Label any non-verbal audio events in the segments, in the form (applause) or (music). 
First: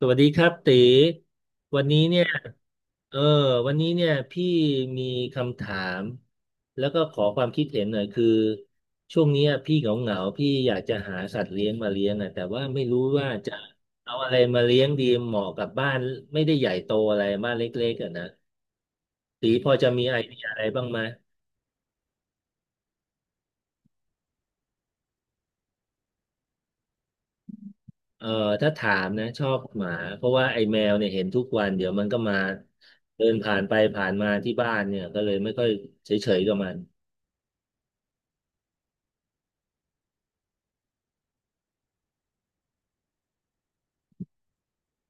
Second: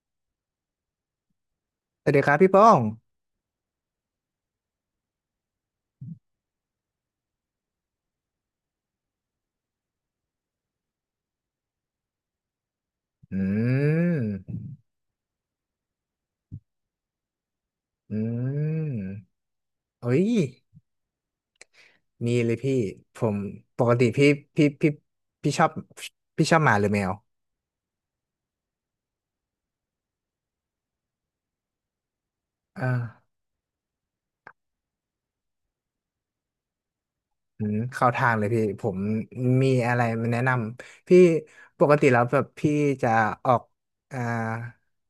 สวัสดีครับตีวันนี้สวัสเนี่ดียครับพี่ป้องเออวันนี้เนี่ยพี่มีคำถามแล้วก็ขอความคิดเห็นหน่อยคือช่วงเนี้ยพี่เหงาเหงาพี่อยากจะหาสัตว์เลี้ยงมาเลี้ยงอ่ะแต่ว่าไม่รู้ว่าอืจะเอาอะไรมามเลี้ยงดีเหมาะกับบ้านไม่ได้ใหญ่โตอะไรบ้านเล็กๆอ่ะอืนะมตีพอจะมีเอ้ไอยเดียอะไรบ้างไหมมีเลยพี่ ผมปกติพี่พี่พี่ชอบพี่ชอบหมาหรือแมวเออถ้าถามนะชอบหมาเพราะว่าไอ้แมวเนี่ยเห็นทุกวันเดี๋ยวมันก็มาอ่าเดินผ่านไปผ่านมาที่บ้านเนี่ยก็เลยไม่ค่อยเฉยๆกับมัน อืมเข้าทางเลยพี่ ผมมีอะไรมาแนะนำ พี่ปกติแล้วแบบพี่จะออกอ่า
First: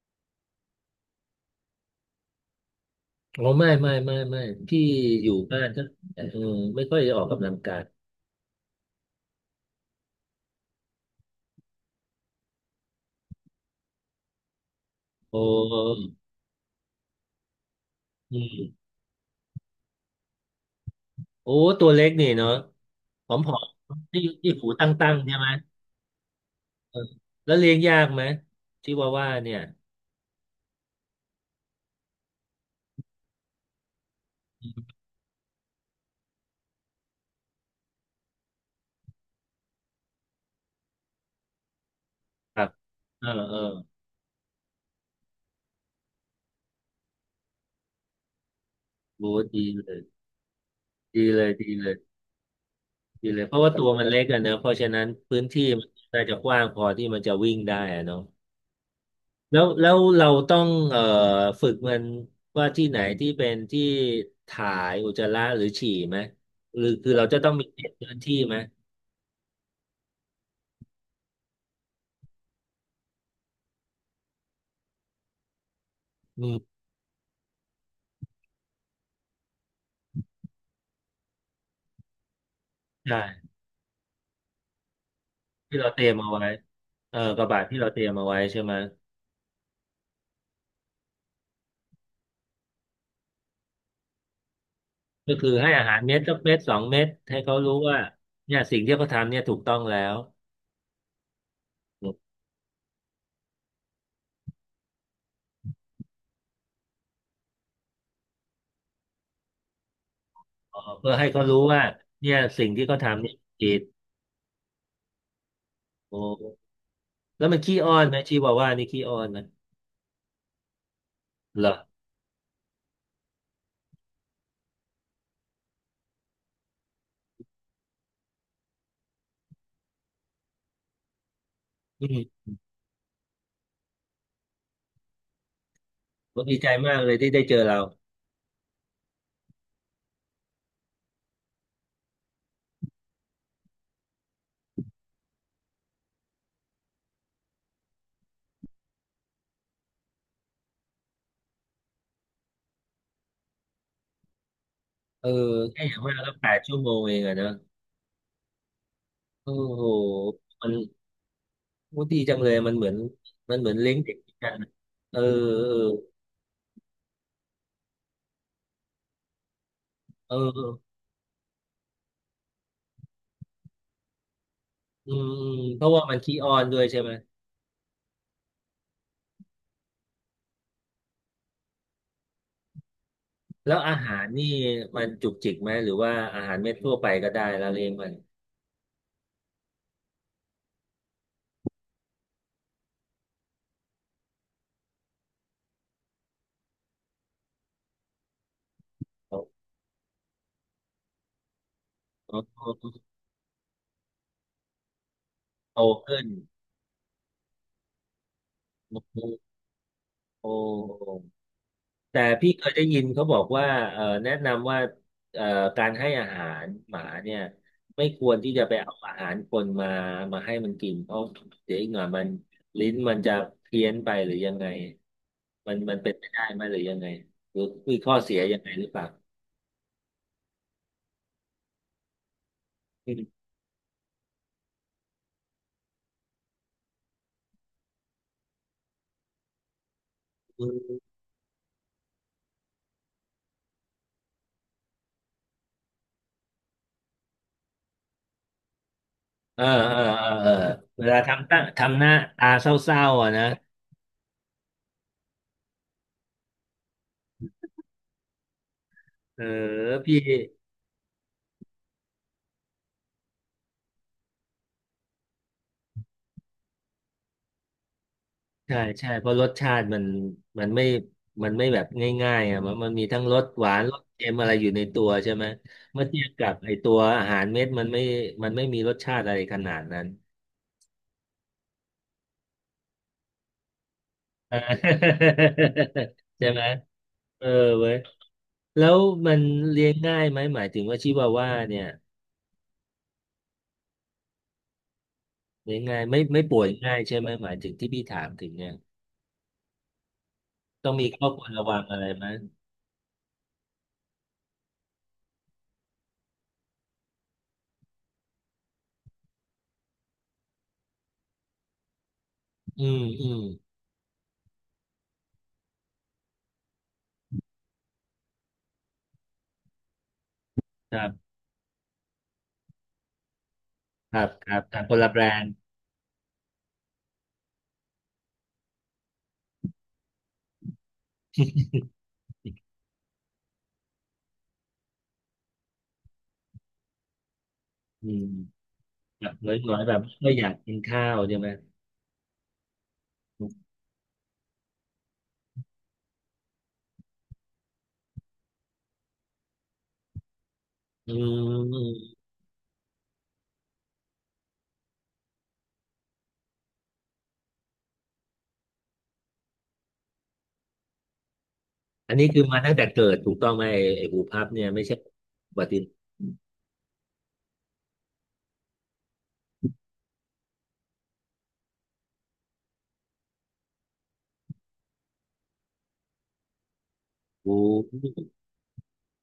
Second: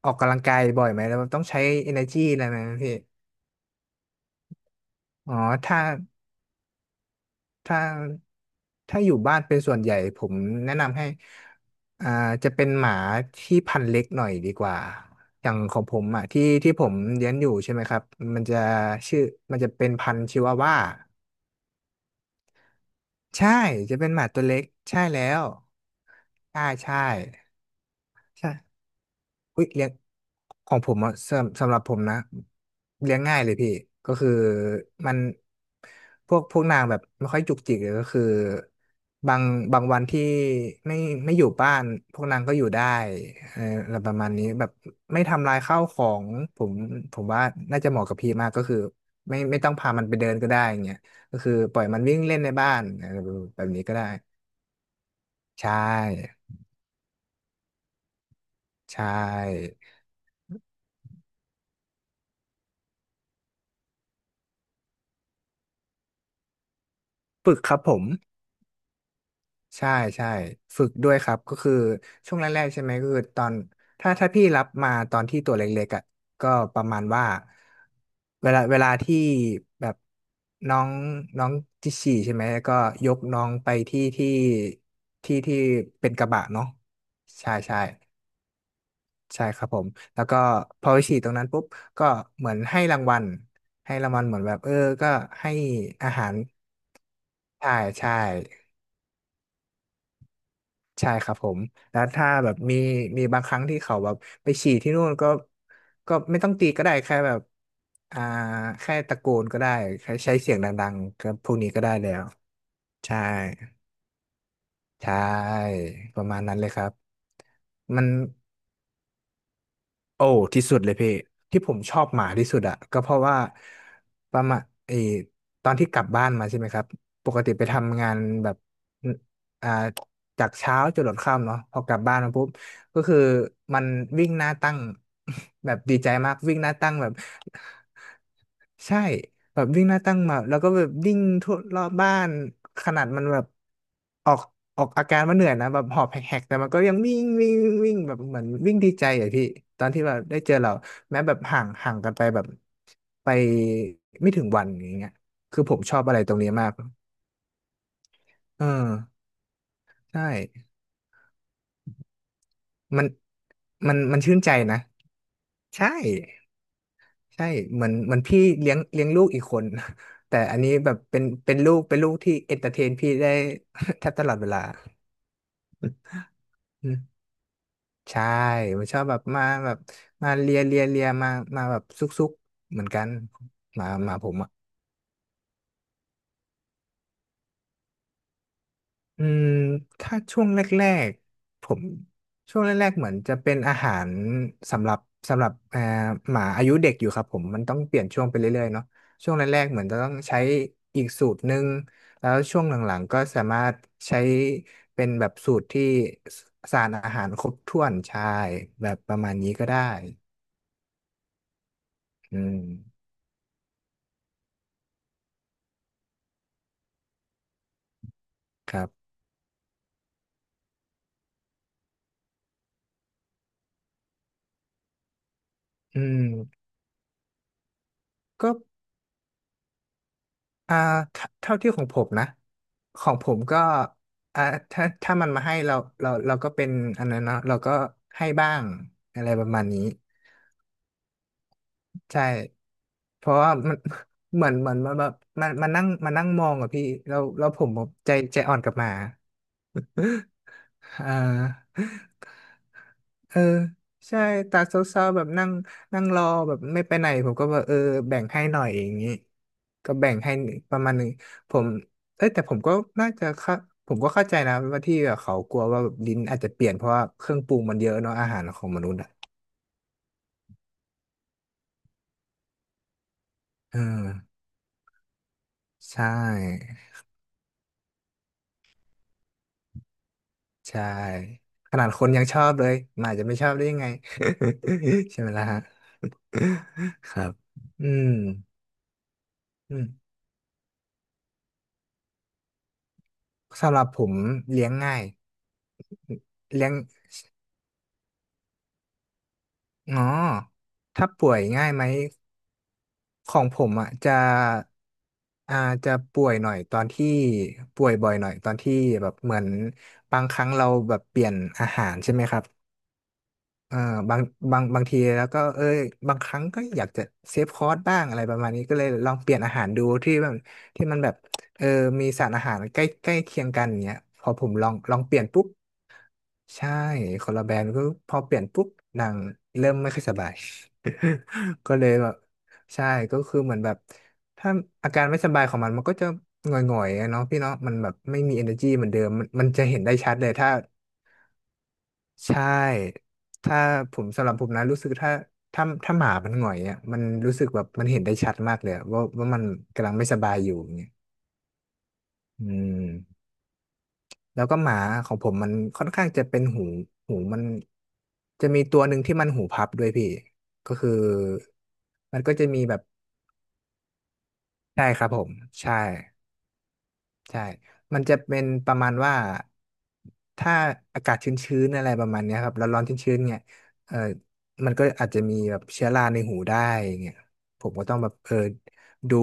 ออกกำลังกายบ่อยไหมแล้วแบบต้องใช้ energy อะไรไหมพี่อ๋อไม่พี่ออ๋ยู่อบ้านถ้า ก็เออไม่ค่อยได้ออกกำลังกาถ้ายถ้าอยู่บ้านเป็นส่วนใหญ่ผมแนะนำให้อ่าจะเป็นหมาที่พันธุ์เล็กหน่อยดีกว่าโออย่างของผม้อ่ะที่ที่ผมเลี้ยงอยู่ใช่ไหมครับอืมันจะมชื่อมันจะเป็นพันธุ์ชิวาว่าโอ้ตัวเล็กนี่เนาะผใช่อมจะเป็นๆหที่มาตัวที่เล็กหูตัใช่้งแล้ๆใช่วไหมใช่เอใช่อแล้วเลี้ยงยากไหมใช่ ชิวาว่าเนี่ยอุ้ยเลี้ยงของผมอ่ะสำหรับผมนะเลี้ยงง่ายเลยพี่ก็คือมันพวกนางแบบไม่ค่อยจุกจิกเลยก็คือบางบางวันที่ไม่ไม่อยู่บ้านพวกนางก็คอรัยู่บได้เออเอเออออะไรประมาณนี้แบบไม่ทำลายข้าวของผมผมว่าน่าจะเหมาะกับพี่มากก็คือโอ้ไม่ดีต้องเลพายมันไปเดินก็ได้อย่างเงี้ยดีก็เลคืยอดีปล่อยเลยมันวิ่งเล่นในบ้านอะไรดีเลยเพแบราะบว่านี้ตัวก็ได้มันเล็กอะเนอะเพราะฉะนั้นพื้นที่ใช่มันน่าจะกว้างพอที่มันจะวิ่งได้อะเนาะ ใชแล้ว่แล้วเราต้องฝึกมันว่าที่ไหนที่เป็นที่ถ่ายอุจจาระหรือฉี่ไหมหรือคือเราจะต้องฝึกมีครัเขบตผม พื้นที่ไหมใช่ใช่ฝึกด้วยครับก็คือช่วงแรกๆใช่ไหมก็คือตอนถ้าพี่รับมาตอนที่ตัวเล็กๆอ่ะอืก็ปมระมาณว่าเวลาที่แบบน้องน้องจิฉี่ใช่ไหมก็ยกน้อใช่งไปที่ที่ที่เราเตรีเป็ยนมกเอาระบะไว้เนาะเออกระใช่บะที่ใช่เราเตรียมเอาไว้ใช่ไหมใช่ครับผมแล้วก็พอไปฉี่ตรงนั้นปุ๊บก็เหมือนให้รางวัลเหมือนแบบเออก็ก็คืให้อให้อาหารอาเม็ดหาสัรกเม็ดสองเม็ดให้เขาใช่รู้ว่าใช่ เนี่ยสิ่งที่เขาทำเนี่ยถูกต้องแล้วใช่ครับผมแล้วถ้าแบบมีบางครั้งที่เขาแบบไปฉี่ที่นู่นก็ไม่ต้องตีก็ได้แค่แบบอ่าแค่ตะโกนก็ได้แค่ใช้เสียงเออดังเพื่อๆให้ก็เขาพวกรู้นี้ก็ว่าได้แล้วเนี่ยสิ่งที่เขาใช่ทำเนี่ยผิดใช่ปโอ้ระมาณนั้นเลยครับแล้วมันขี้อ้อมันน ไหมชีวาว่านี่ขี้อ้อนไหมโอ้ที่สุดเลยพี่ที่เหรผอมชอบหมาที่สุดอะก็เพราะว่าประมาณเออตอนที่กลับบ้านมาใช่ไหมครับปกติไปทำงานแบบอ่าจากเช้าจนหลดค่ำเนาะพอกลับอืบ้านมามปุ๊บก็คือมันวิ่งหน้าตั้ง (laughs) แบบดีใจมากผมวิ่ดีงหใจน้าตั้งมากแบเลบ ยที่ได้เจอเรา ใช่แบบวิ่งหน้าตั้งมาแล้วก็แบบวิ่งทั่วรอบบ้านขนาดมันแบบออกออกอาการว่าเหนื่อยนะแบบหอบแหกๆแต่มันก็ยังวิ่งวิ่งวิ่งแบบเหมือนวิ่งดีใจอะพี่ตอนที่แบบได้เจอเราแม้แบบห่างห่างกันไปแบบไปไม่ถึงวันอย่างเงี้ยเออคือผมแค่อชอย่างบมาอะกไรตก็รงแปนี้ดมากชั่วโมงเองอะนะเออโอ้โหใชมั่นโอ้ดีจังเลยมันเหมือนมันมันเหมือนเลี้มัยนงเด็มักนชื่นกัใจนนะนะเอใช่ อใช่เหมือนพี่เลี้ยงลูกอีกคน (laughs) เอแต่ออันเออนี้แบบเป็นลูกที่เอนเตอร์เทนพี่ได้ (laughs) แทบตลอดเวลาอืมอืมเพราะว่ามันขี้อ้อนด้วยอืใช่ไหมมใช่มันชอบแบบมาแบบมาเลียเลียเลียมาแบบซุกซุกเหมือนกันแล้หวมาอาหหามาผรมนี่อะ มันจุกจิกไหมหรือว่าอาหารเม็ดทั่วไปก็ได้แล้วเลี้ยงมันอืมถ้าช่วงแรกๆผมช่วงแรกๆเหมือนจะเป็นอาหารสำหรับสำหรับหมาอายุเด็กอยู่ครับผมมันต้องเปลี่ยนช่วงไปเรื่อยๆเนาะช่วงแรโตกๆเหมือนจะต้องใช้อีกสูตรหนึ่งแล้โตวช่ขวงหลังๆก็สามารถใช้เป็นแบบสูตรที่ึ้นสสารอาหารครบถ้วนใช่แบบประมาณนี้ก็โได้อ้โห แต่อืพี่มเคยได้ยินเขาบอกว่าแนะนำว่าเอ่อการให้อาหารหมาเนี่ยไม่ควรที่จะคไปรัเอาบอาหารคนมามาให้มันกินเพราะเดี๋ยวอีกหน่อยมันลิ้นมันจะเพี้ยนไปหรือยังไงมันอืเป็นมไปได้ไหมหรือยังไงหรือมีข้อเสียก็ ยังไงหรือเปล่าอ่าเท่าที่ของผมนะขออืงผมก็อ่าถ้ามันมาให้เราเราก็เป็นอันนั้นเนาะเราก็ให้บ้างอะไรประมาณนี้มใช่เพราะว่ามัน (laughs) เหมือนมันแบบมันนั่งมองอะพี่เราเราผมใจอ่อนกับหมา เออ (laughs) เวอ่า ลาทำตั้งทำหน้าตาเศร้าๆอ่ะเออนะใช่ตาเศร้าๆแบบนั่งนั่งรอแบบไม่ไปไหนผมก็แบบเออแบ่งให้หน่อยอย่างนี้เออก็แบ่งพี่ ให้ประมาณหนึ่งผมเอ้ยแต่ผมก็น่าจะเข้าผมก็เข้าใจนะว่าที่แบบเขากลัวว่าแบบลิ้นอาจจะเปลี่ยนเพราะว่าเครื่องปรุงมันเยอะเนาะอาหารของใช่มนุษย์อ่ะใช่เพราะรสชาติมันมันไม่มันไม่แบบง่ายๆอ่ะมันมีทั้งรสหวาเออนรสเค็มอะไรอยู่ในตัวใช่ไหมใชเมื่อเทียบกับไอ่ตัวอาหารเม็ดมันไม่มีรสชาติอะไรขนาดนั้นใช่ขนาดคนยังชอบเลยหมาจะไม่ชอบได้ยังไง เอ (laughs) ใช่อ ไหมล่ะฮะ (laughs) ใช่ไหม (laughs) ครับเอออืเว้ยมแล้วมันอืมเลี้ยงง่ายไหมหมายถึงว่าชิวาว่าเนี่ยสำหรับผมเลี้ยงง่ายเลี้ยงง่ายไม่ป่วเลี้ยยง ง่ายใช่ไหมหมายถึงที่พี่ถามถึงเนี่ยอ๋อต้องมีถ้าข้อป่วคยวรระง่ายวัไหงมอะไรไหมของผมอ่ะอ่าจะป่วยหน่อยตอนที่ป่วยบ่อยหน่อยตอนที่แบบเหมือนบางครั้งเราแบบเปลี่ยนอาหารใช่ไหมครับอืมอืมเออบางบางทีแล้วก็เอ้ยบางครั้งก็อยากจะเซฟคอร์สบ้างอะไรประมาณนี้ก็เลยลองเปลี่ยนอาหารดูที่มันที่คมันรัแบบบเออมีสารอาหารใกล้ใกล้เคียงกันอย่างเงี้ยคพรับอผคมรับลองครับคลอนงละเปแบลี่ยรนนปุ๊บ ด์ใช่คนละแบรนด์ก็พอเปลี่ยนปุ๊บนางเริ่มไม่ค่อยสบาย (laughs) ก็เลยแบบใช่ก็คือเหมือนแบบถ้าอาการไม่สบายของมันมันก็จะหงอยๆอะเนาะพี่เนาะมันแบบอืไม่ม มี energy เหมือนเดิมมัแบนบมันนจะ้อเห็ยนๆได้แบบชัดเลก็ยอถ้ายากกินข้าวใช่ไหมใช่ถ้าผมสำหรับผมนะรู้สึกถ้าหมามันหงอยอ่ะมันรู้สึกแบบมันเห็นได้ชัดมากเลยอะว่ามันกำลังไม่สบายอยู่อย่างเงี้ยอืมอืม แล้วก็หมาของผมมันค่อนข้างจะเป็นหูหูมันจะมีตัวหนึ่งที่มันหูพับด้วยพี่ก็คืออันมันนี้ก็คือจะมามีตั้แบงบแต่เกิดถูกต้องไหมไอ้หูพับเนี่ยไม่ใช่ใช่ครับผมอุบัใช่ติเหตุใช่มันจะเป็นประมาณว่าถ้าอากาศชื้นๆอะไรประมาณเนี้ยครับร้อนๆชื้นๆเนี่ยเออมันก็อาจจะมีแบบเชื้อราในหูได้อย่างเงี้ยโ้ผมก็ต้องแบบเออดู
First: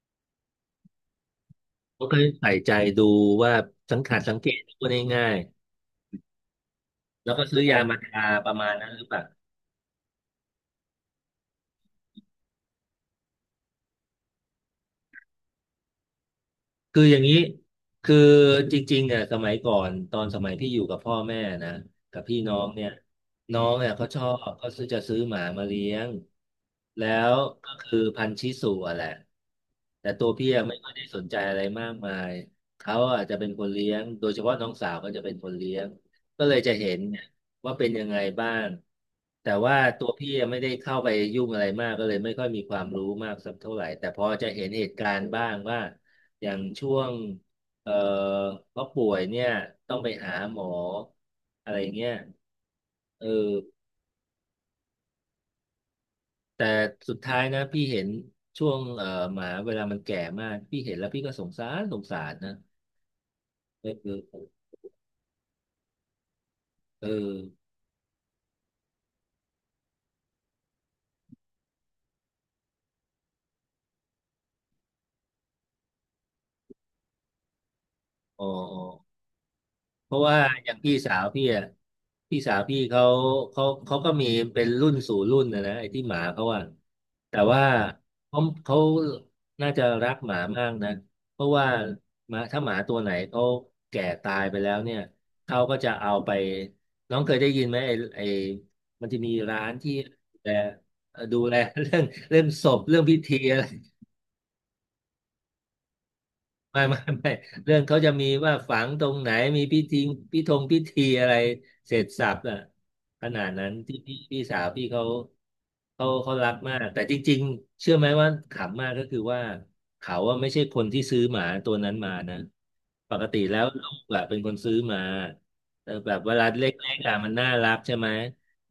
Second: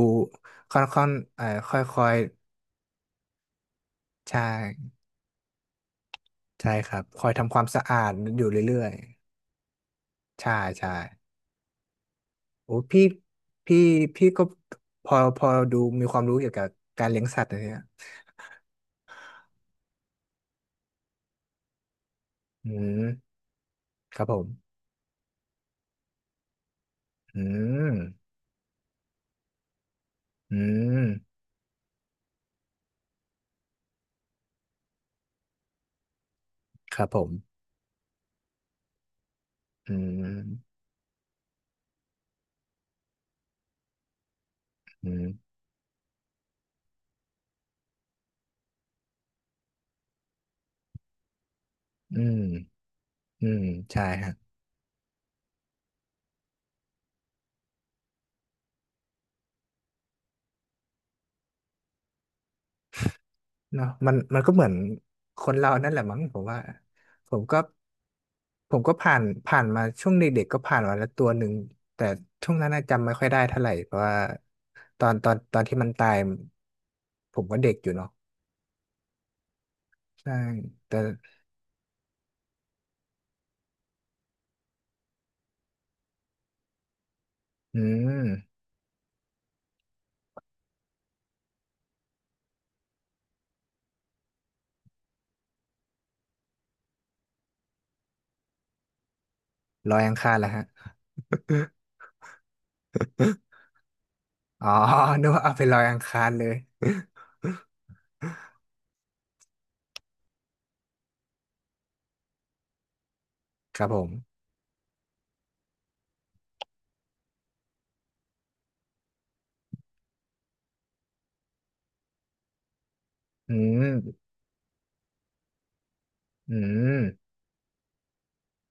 ค่อนๆค่เขาอเคยยใส่ใจดูว่าสังขารๆสังใช่เกตพูดง่ายใช่ครับคๆอยแล้วก็ทำคซื้วาอมยาสะมาอาดทาอยู่ประมาณเรื่อนั้นยหรือเปล่า ๆใช่ใช่ โอ้พี่พี่พี่ก็พอดูมีความรู้เกี่ยวกับคือการอย่าเลี้ยงงนี้สัตว์นะเนี่ยคือจริงๆเนี่ยสมัยก่อนตอนสมัยพี่อยู่กับพ่อแม่นะกับพี่น้องอืเนี่ยมน้องเนี่ยเขาคชอรับผบมเขาซื้อจะซื้อหมามาเลี้ยงแล้วอืก็มคือพันธุ์ชิสุอะแหละแต่ตัวพี่อือะไม่ค่อยได้สนมใจอะไรมากมายเขาอาจจะเป็นคนเลี้ยงโดยเฉพาะน้องสาวก็จะเป็นคนเลี้ยงก็เลยจะเห็คนรับผเนี่ยมว่าเป็นยังไงบ้างแต่ว่าอืตัวพี่อะไม่ได้มเข้าไปยุ่งอะไรมากก็เลยไม่ค่อยมีความรู้มากสักเท่าไหร่แต่พอจะเห็นเหตุอืการณ์บ้ามงว่า อย่างช่วงเอ่อเขาป่วยเนี่ยต้องไปหาหมออะไรเงี้ยอืมเออือมใช่ฮะแต่สุดท้ายนะพี่เห็นช่วงหมาเวลามันแก่มากพี่เห็นแล้วพี่ก็สงสารสงสารนะเอเนาะอเอมันมันก็อเหมือนคนเรานั่นแหละมั้งผมว่าเอผมก็อผมก็ผ่านมาช่วงเด็กๆก็ผ่านมาแล้วตัวหนึ่งแต่ช่วงนั้นน่ะจำไม่ค่อยได้เท่าไหร่เพราะว่าตอนที่มันตายผมก็เด็กอยู่เนาะอ๋ออ๋อ เพราะใช่ว่าอย่างพี่แต่ สาวพี่อ่ะพี่สาวพี่เขาเขาก็มีเป็นรุ่นสู่รุ่นนะนะไอ้ที่หมาเขาอ่ะแต่ว่าอืมเขาเขาน่าจะรักหมามากนะเพราะว่าหมาถ้าหมาตัวไหนเขาแก่ตายไปแล้วเนี่ยเขาก็จะเอาไปน้องเคยได้ยินไหมไอ้มันจะมีร้านลที่อยอังคารเหรดูอแลฮะดูแลเรื่องเรื่องศพเรื่องพิธีอะไร อ๋อ (laughs) นึกว่าเอาไปลอยอังคารเลยไม่ (laughs) ไม่เรื่องเขาจะมีว่าฝังตรงไหนมีพิธีพิธงพิธีอะไรเสร็จสรรพอะขนาดนั้นครับที่ผมพี่สาวพี่เขาเขารักมากแต่จริงๆเชื่อไหมว่าขำมากก็คือว่าเขาอะไม่ใช่คนที่ซื้อหมาตัวนั้นมานะปกติอืแล้วมลูกอะเป็นคนซื้อมาแต่แบบเวลาอืเล็กม ๆอะมันน่ารักใช่ไหม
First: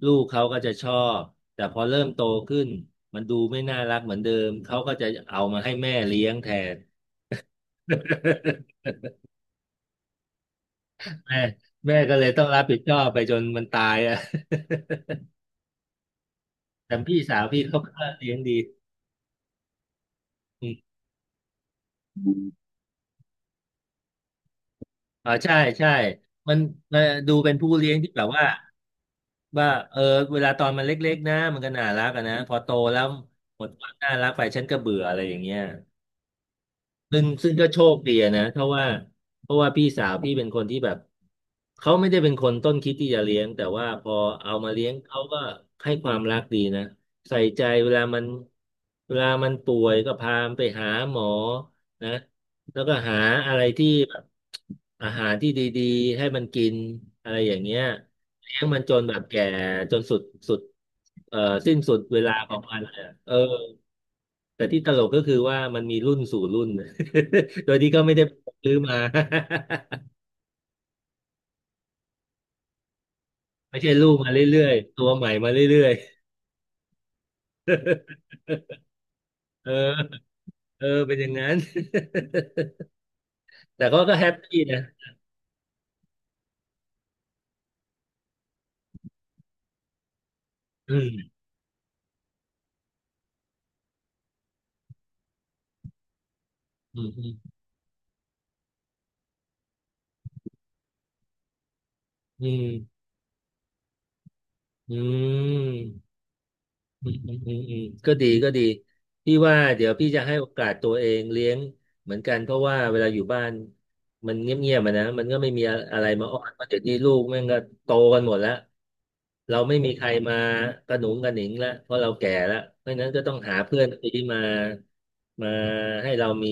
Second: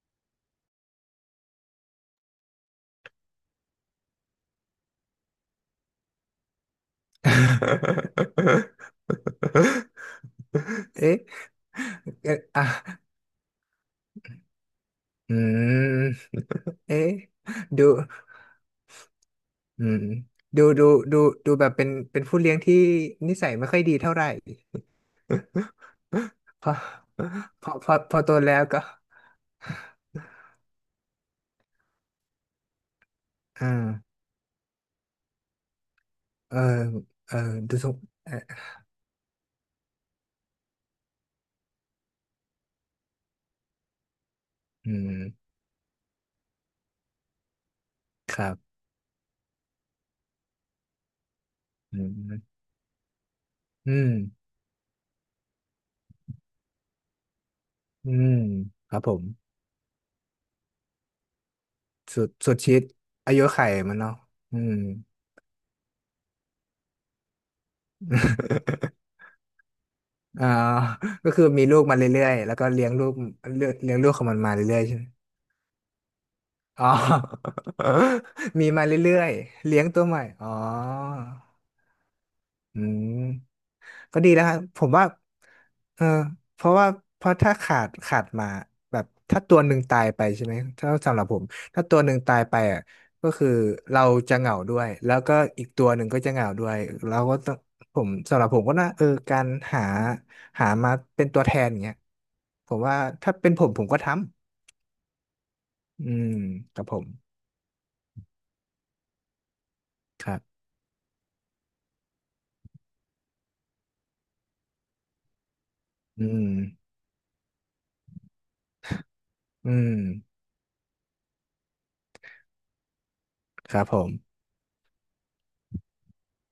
ลูกเขาก็จะชอบแต่พอเริ่มโตขึ้นมันดูไม่น่ารักเหมือนเดิมเขาก็จะเอามาให้แม่เลี้ยงแทน (laughs) เอ๊ะแม่แม่ก็เลยเอ๊ะต้องรัอ่ะบผิดชอบไปจนมันตายอ่ะ (laughs) อืมแต่เอ๊ะพี่สาวพี่เขาดูก็เลี้ยงดีอืมดูอืดูมดูดูแบบเป็นผู้เลี้ยงที่นิสัยไม่ค่อยดีเท่าไหร่อ๋อใช่ใช่มันพอมันดูเป็นพผู้อพเลี้ยองที่พอแบบโตว่าแล้วก็เออเวลาตอนมันเล็กๆนะมันก็น่ารักอะนะพอโตแล้วหมอ่าดความน่ารักไปฉันก็เบื่ออะไรอย่างเงี้ย เออซึ่งเออซึ่งก็ดูโชสงคดีเออะอนะเพราะว่าพี่สาวพี่เป็นคนที่แบบเขาไม่ได้เป็นคนต้นคิดที่จะเลี้ยงแต่ว่าพอเอามาเลี้ยอืงมเขาก็ให้ความรักดีนะใส่ใจเวลามันครับ เวลามันป่วยก็พามันไปหาหมออืนะมแล้วก็หาอะไรที่อืม แบบอาหารที่ดีๆให้มันกินอะไรอย่างเงี้ยอืม เลี้ยงมันคจรับนผแบบม แก่จนสุดเอ่อสิ้นสุดเวสุดลาขสุอดงมัชีินตเลยอะเออาอ ยุไข่มันเนาะ อืแต่ม ที่ตลกก็คือว่ามันมีรุ่นสู่รุ่น (laughs) โดยที่ก็ไม่ได้ซื้อมา (laughs) อ่าก็คือมีลูกมาเรื่อยๆ แล้วก็เลี้ยงลูกเลี้ย (laughs) งไม่ใช่เลี้ยงลูลูกกของมามันมาเรื่อยเรื่อยๆๆใช่ไหตัมวใหม่มาเรื่อยๆ อ๋อ (laughs) มีมาเรื่อยๆ (laughs) เเลี้ยงตัวใหม่ อออ๋อเออเป็นอย่างนั้น อืม (laughs) แต่เขาก็ก็แฮดีปแล้วครัปี้บผนะมว่าเออเพราะว่าเพราะถ้าขาดมาแบบถ้าตัวหนึ่งตายไปใช่ไหมถ้าอืสำหรับมผมถ้าตัวหนึ่งตายไปอ่ะก็คือเราจะเหงาด้วยแล้วก็อีกตัวหนึ่งก็จะเหงาด้วยอืเราก็ต้อมงผมสำหรับผมก็น่าเออการหาหามาเป็นตัวแทนอย่างเงี้ยอืมผมว่าถ้าเป็นผมผมก็ทอืำอืม มครับผมอืมอืมอืมอืมก็ดีก็ดีพี่ว่าเดี๋ยวพี่จะคให้รัโอบกาสตัวเองเลี้ยงเหมือนกันเพราะว่าเวลาอยู่บ้านมันเงียบๆมานะมันก็ไม่มีอะไรอืมาอ้อมนเพราะเดี๋ยวนี้ลูกแม่งก็โตกันหมดแล้วเราอืไม่มมีใครมากระหนุงกระหนิงแล้วเพราะเราแก่แล้วเพราะฉะนั้นก็ต้องหาคเพื่รัอบนผมที่มามาให้เรามี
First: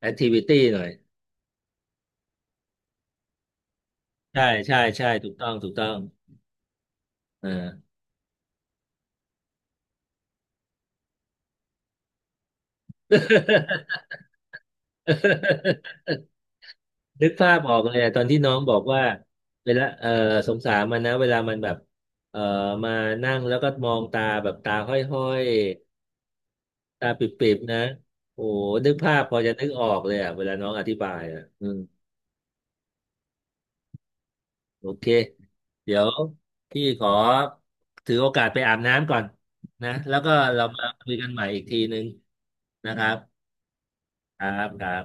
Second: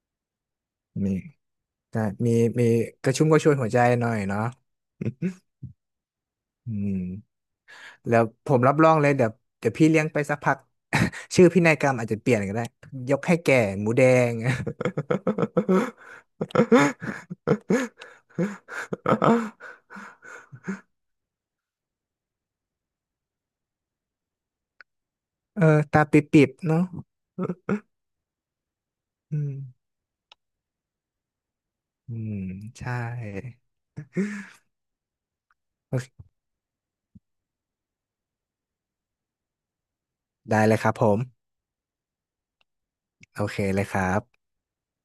แอคทิวิตี้หน่อยมีก็มีมีกระชุ่มกระชวยหัวใจหน่อยเนาะ ใช่ใช่ใช่ถูกต้อง (laughs) ถูกต้องอืม อ่า แล้วผมรับรองเลยเดี๋ยวพี่เลี้ยงไปสักพัก (laughs) ชื่อพินัยกรรมอาจจะเปลี่ยนก็ได้ยกให้แก่หมูแดง (laughs) นึกภาพออกเลยอะตอนที่น้องบอกว่าเวลาเออสงสารมันนะเวลามันแบบเออมานั่งแล้วก็มองตาแบบตาห้อยเออตาปิบๆเนาะๆตาปิบๆนะโอ้นึกภาพพออืจะมนึกออกเลยอ่ะเวลาน้องอธิบายอ่ะอืมอืมใช่โอเคโอเดี๋ยวเคพี่ขอถือโอกาสไปอาบน้ำก่อนนะแล้วก็ได้เราเลยมาครับผคุยกันใหมม่อีกทีนึงนะครับโอเคเลยครัคบรับครับ